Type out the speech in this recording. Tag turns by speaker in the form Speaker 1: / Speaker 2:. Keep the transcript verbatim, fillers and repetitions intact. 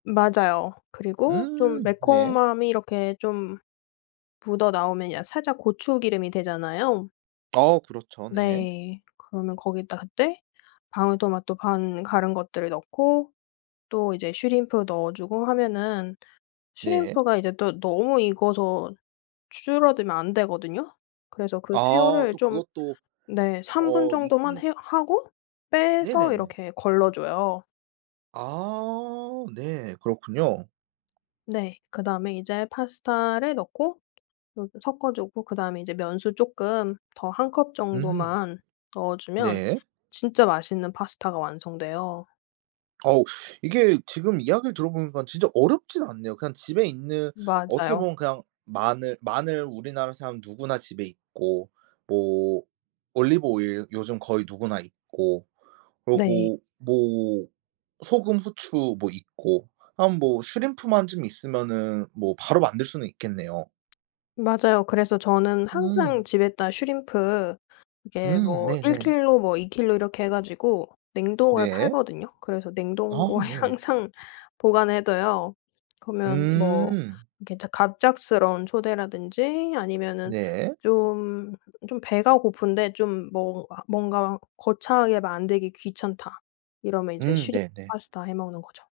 Speaker 1: 맞아요. 그리고 쫌
Speaker 2: 음 네.
Speaker 1: 매콤함이 이렇게 좀 묻어나오면 약 살짝 고추기름이 되잖아요.
Speaker 2: 어 그렇죠. 네.
Speaker 1: 네. 그러면 거기다 그때 방울토마토 반 갈은 것들을 넣고 또 이제 슈림프 넣어주고 하면은
Speaker 2: 네.
Speaker 1: 슈림프가 이제 또 너무 익어서 줄어들면 안 되거든요. 그래서 그
Speaker 2: 아
Speaker 1: 새우를
Speaker 2: 또
Speaker 1: 좀
Speaker 2: 그것도
Speaker 1: 네 삼 분
Speaker 2: 어
Speaker 1: 정도만
Speaker 2: 익는
Speaker 1: 해 하고 빼서
Speaker 2: 네네네.
Speaker 1: 이렇게 걸러줘요.
Speaker 2: 아 네 그렇군요.
Speaker 1: 네. 그다음에 이제 파스타를 넣고 그리고 섞어주고 그다음에 이제 면수 쪼끔 더 한 컵
Speaker 2: 음.
Speaker 1: 정도만 넣어주면
Speaker 2: 네.
Speaker 1: 진짜 맛있는 파스타가 완성돼요.
Speaker 2: 어우 이게 지금 이야기를 들어보니깐 진짜 어렵진 않네요. 그냥 집에 있는 어떻게
Speaker 1: 맞아요.
Speaker 2: 보면 그냥 마늘 마늘 우리나라 사람 누구나 집에 있고 뭐 올리브 오일 요즘 거의 누구나 있고
Speaker 1: 네.
Speaker 2: 그러고 뭐 소금 후추 뭐 있고 한 뭐 슈림프만 좀 있으면은 뭐 바로 만들 수는 있겠네요.
Speaker 1: 맞아요. 그래서 저는
Speaker 2: 음.
Speaker 1: 항상 집에다 슈림프 이게
Speaker 2: 음
Speaker 1: 뭐 일
Speaker 2: 네네.
Speaker 1: 킬로, 뭐 이 킬로 이렇게 해 가지고 냉동을
Speaker 2: 네.
Speaker 1: 팔거든요. 그래서
Speaker 2: 아
Speaker 1: 냉동고에
Speaker 2: 네.
Speaker 1: 항상 보관을 해 둬요. 그러면 뭐
Speaker 2: 음.
Speaker 1: 이렇게 작 갑작스러운 초대라든지 아니면은
Speaker 2: 네.
Speaker 1: 좀 좀 배가 고픈데 좀 뭐 아 뭔가 거창하게 만들기 귀찮다 이러면 이제
Speaker 2: 음
Speaker 1: 슈림프
Speaker 2: 네네.
Speaker 1: 파스타 해 먹는 거죠.